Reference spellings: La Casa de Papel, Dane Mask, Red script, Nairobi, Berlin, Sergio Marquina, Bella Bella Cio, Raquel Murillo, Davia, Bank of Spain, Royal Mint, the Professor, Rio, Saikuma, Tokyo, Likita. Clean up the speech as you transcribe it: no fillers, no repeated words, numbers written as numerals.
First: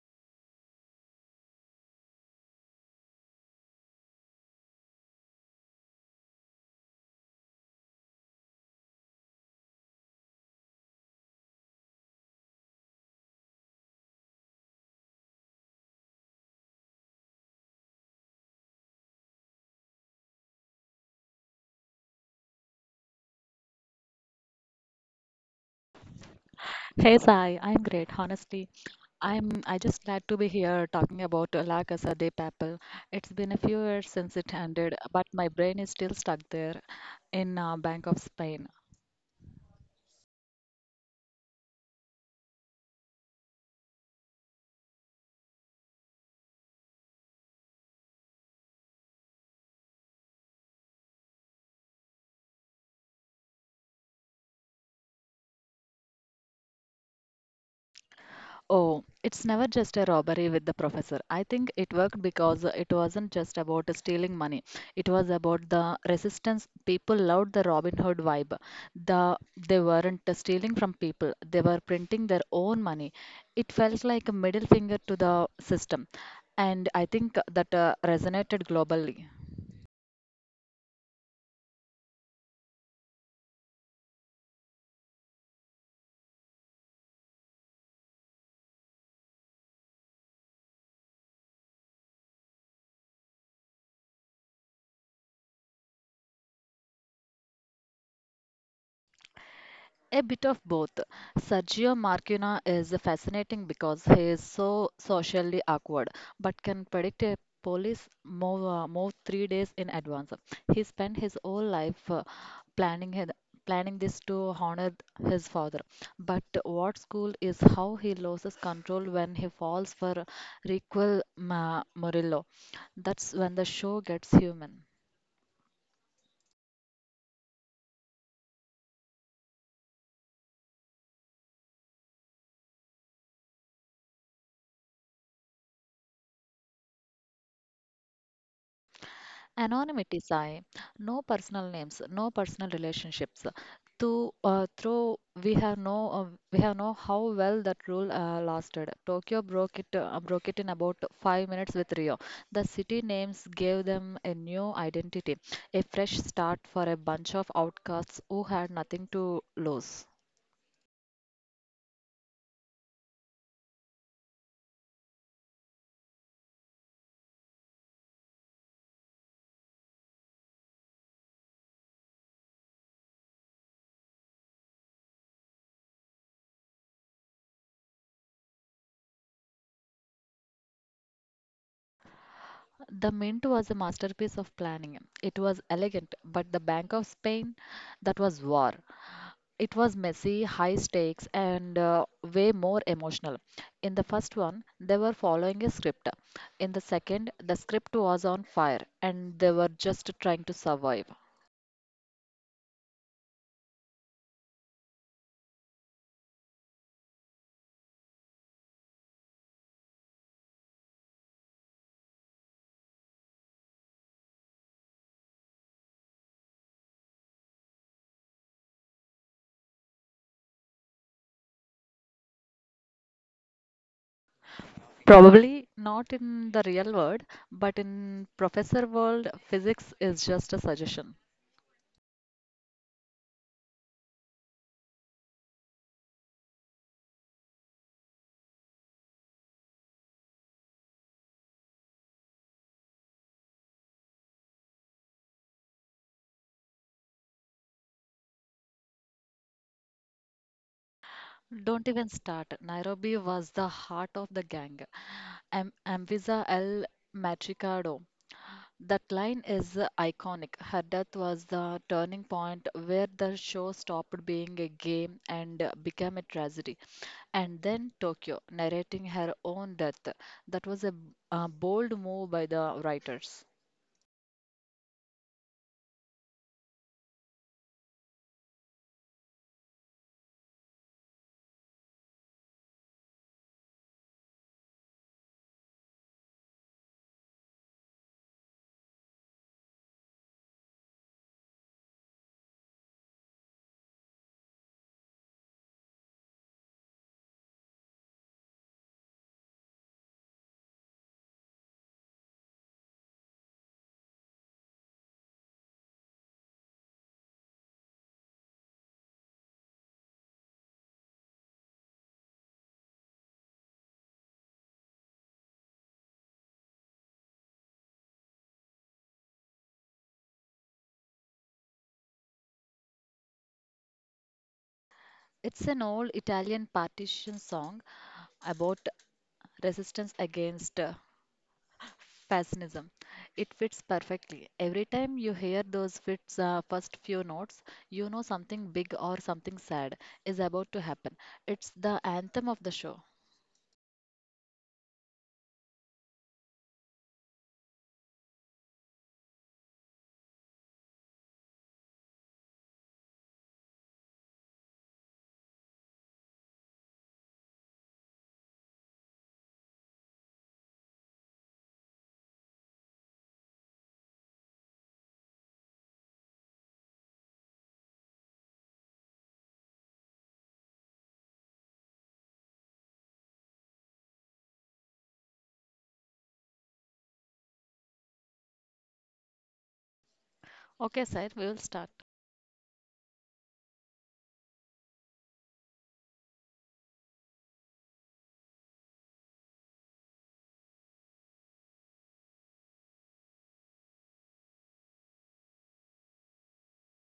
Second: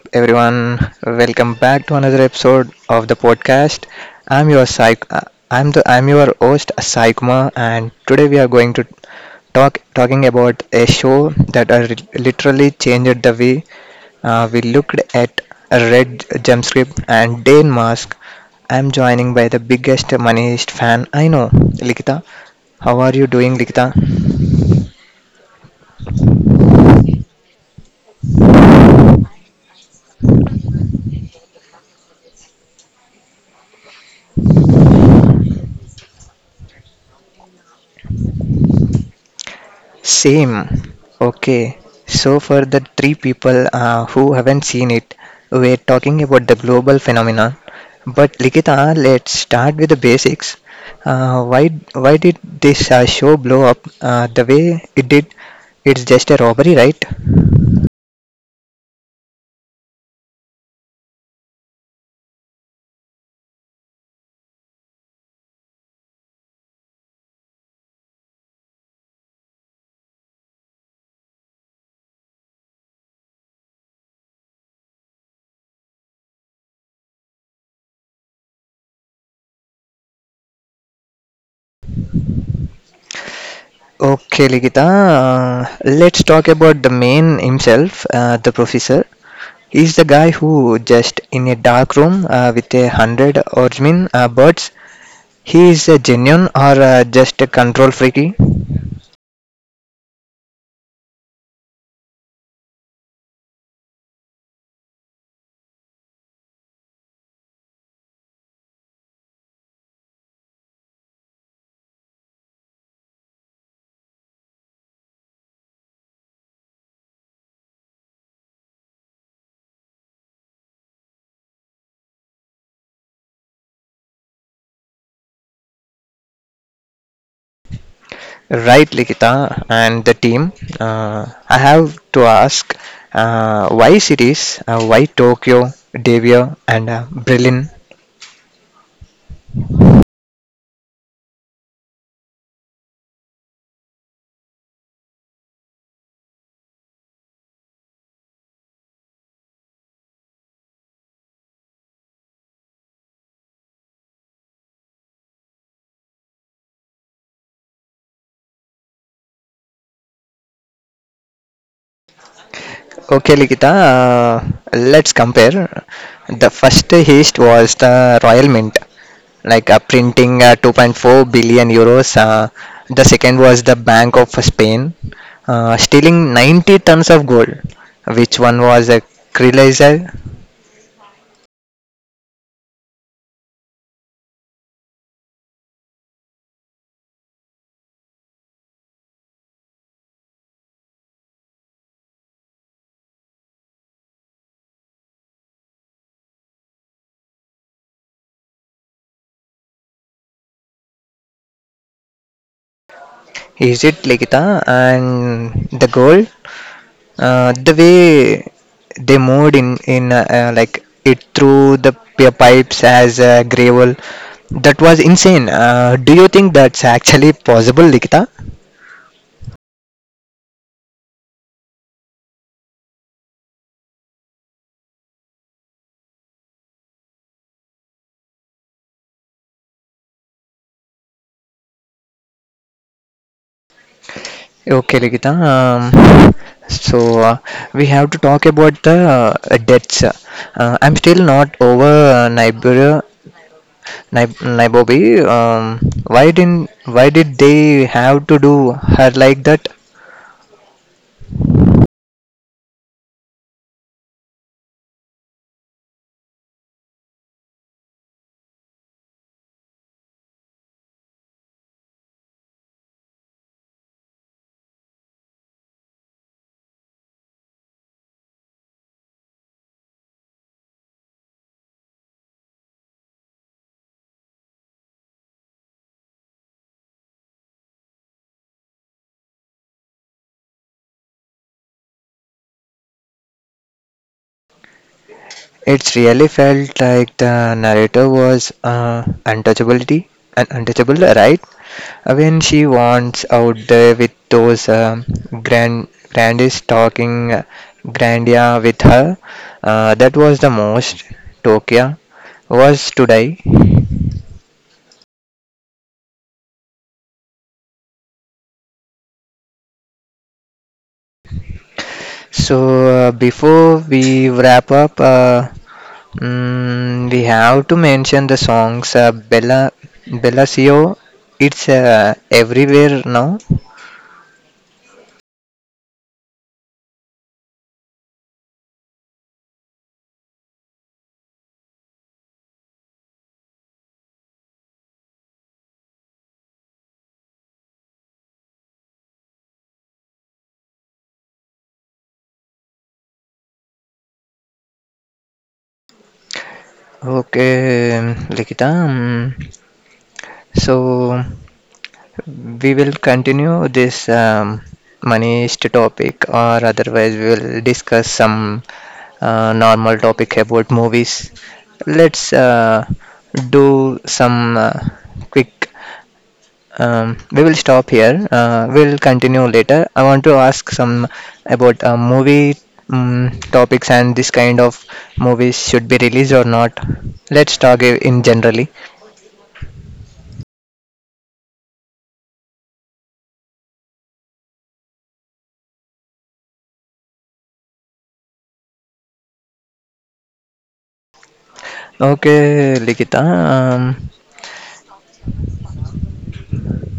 everyone? Welcome back to another episode of the podcast. I'm your psych. I'm your host Saikuma, and today we are going to talk talking about a show that are literally changed the way we looked at a Red script and Dane Mask. I'm joining by the biggest moneyist fan I know, Likita. How are you doing, Likita? Hey Sai, I'm great. Honestly, I just glad to be here talking about La Casa de Papel. It's been a few years since it ended, but my brain is still stuck there in Bank of Spain. Same. Okay. So, for the three people who haven't seen it, we're talking about the global phenomenon. But Likita, let's start with the basics. Why did this show blow up the way it did? It's just a robbery, right? Oh, it's never just a robbery with the professor. I think it worked because it wasn't just about stealing money. It was about the resistance. People loved the Robin Hood vibe. The they weren't stealing from people. They were printing their own money. It felt like a middle finger to the system. And I think that resonated globally. Okay, Ligita, let's talk about the man himself, the professor. He's the guy who just in a dark room with a hundred or birds. He is a genuine or just a control freaky? A bit of both. Sergio Marquina is fascinating because he is so socially awkward, but can predict a police move 3 days in advance. He spent his whole life planning his, planning this to honor his father. But what's cool is how he loses control when he falls for Murillo. That's when the show gets human. Right, Likita and the team. I have to ask why cities? Why Tokyo, Davia, and Berlin? Anonymity, Sai. No personal names, no personal relationships. To through we have no We have know how well that rule lasted. Tokyo broke it in about 5 minutes with Rio. The city names gave them a new identity, a fresh start for a bunch of outcasts who had nothing to lose. Okay, Likita, let's compare. The first heist was the Royal Mint, like printing 2.4 billion euros. The second was the Bank of Spain, stealing 90 tons of gold. Which one was a Krilizer? The mint was a masterpiece of planning. It was elegant, but the Bank of Spain, that was war. It was messy, high stakes, and way more emotional. In the first one, they were following a script. In the second, the script was on fire and they were just trying to survive. Is it Likita and the girl? The way they moved in like it through the pipes as gravel, that was insane. Do you think that's actually possible, Likita? Probably not in the real world, but in professor world, physics is just a suggestion. Okay, Likita. So uh, we have to talk about the deaths. I'm still not over Nairobi. Why didn't why did they have to do her like that? Don't even start. Nairobi was the heart of the gang. Am Amvisa El Matricardo. That line is iconic. Her death was the turning point where the show stopped being a game and became a tragedy. And then Tokyo, narrating her own death. That was a bold move by the writers. It's really felt like the narrator was untouchability, untouchable, right? When she wants out there with those grand grandest talking grandia with her, that was the most Tokyo was today. So before we wrap up, we have to mention the songs Bella Cio. It's everywhere now. It's an old Italian partition song about resistance against Fascism. It fits perfectly. Every time you hear those first few notes, you know something big or something sad is about to happen. It's the anthem of the show. Okay, Likita. So we will continue this Manish topic, or otherwise we will discuss some normal topic about movies. Let's do some quick we will stop here. We'll continue later. I want to ask some about movie topics and this kind of movies should be released or not. Let's talk in generally. Okay, sir, we will start. Okay, Likita. Um,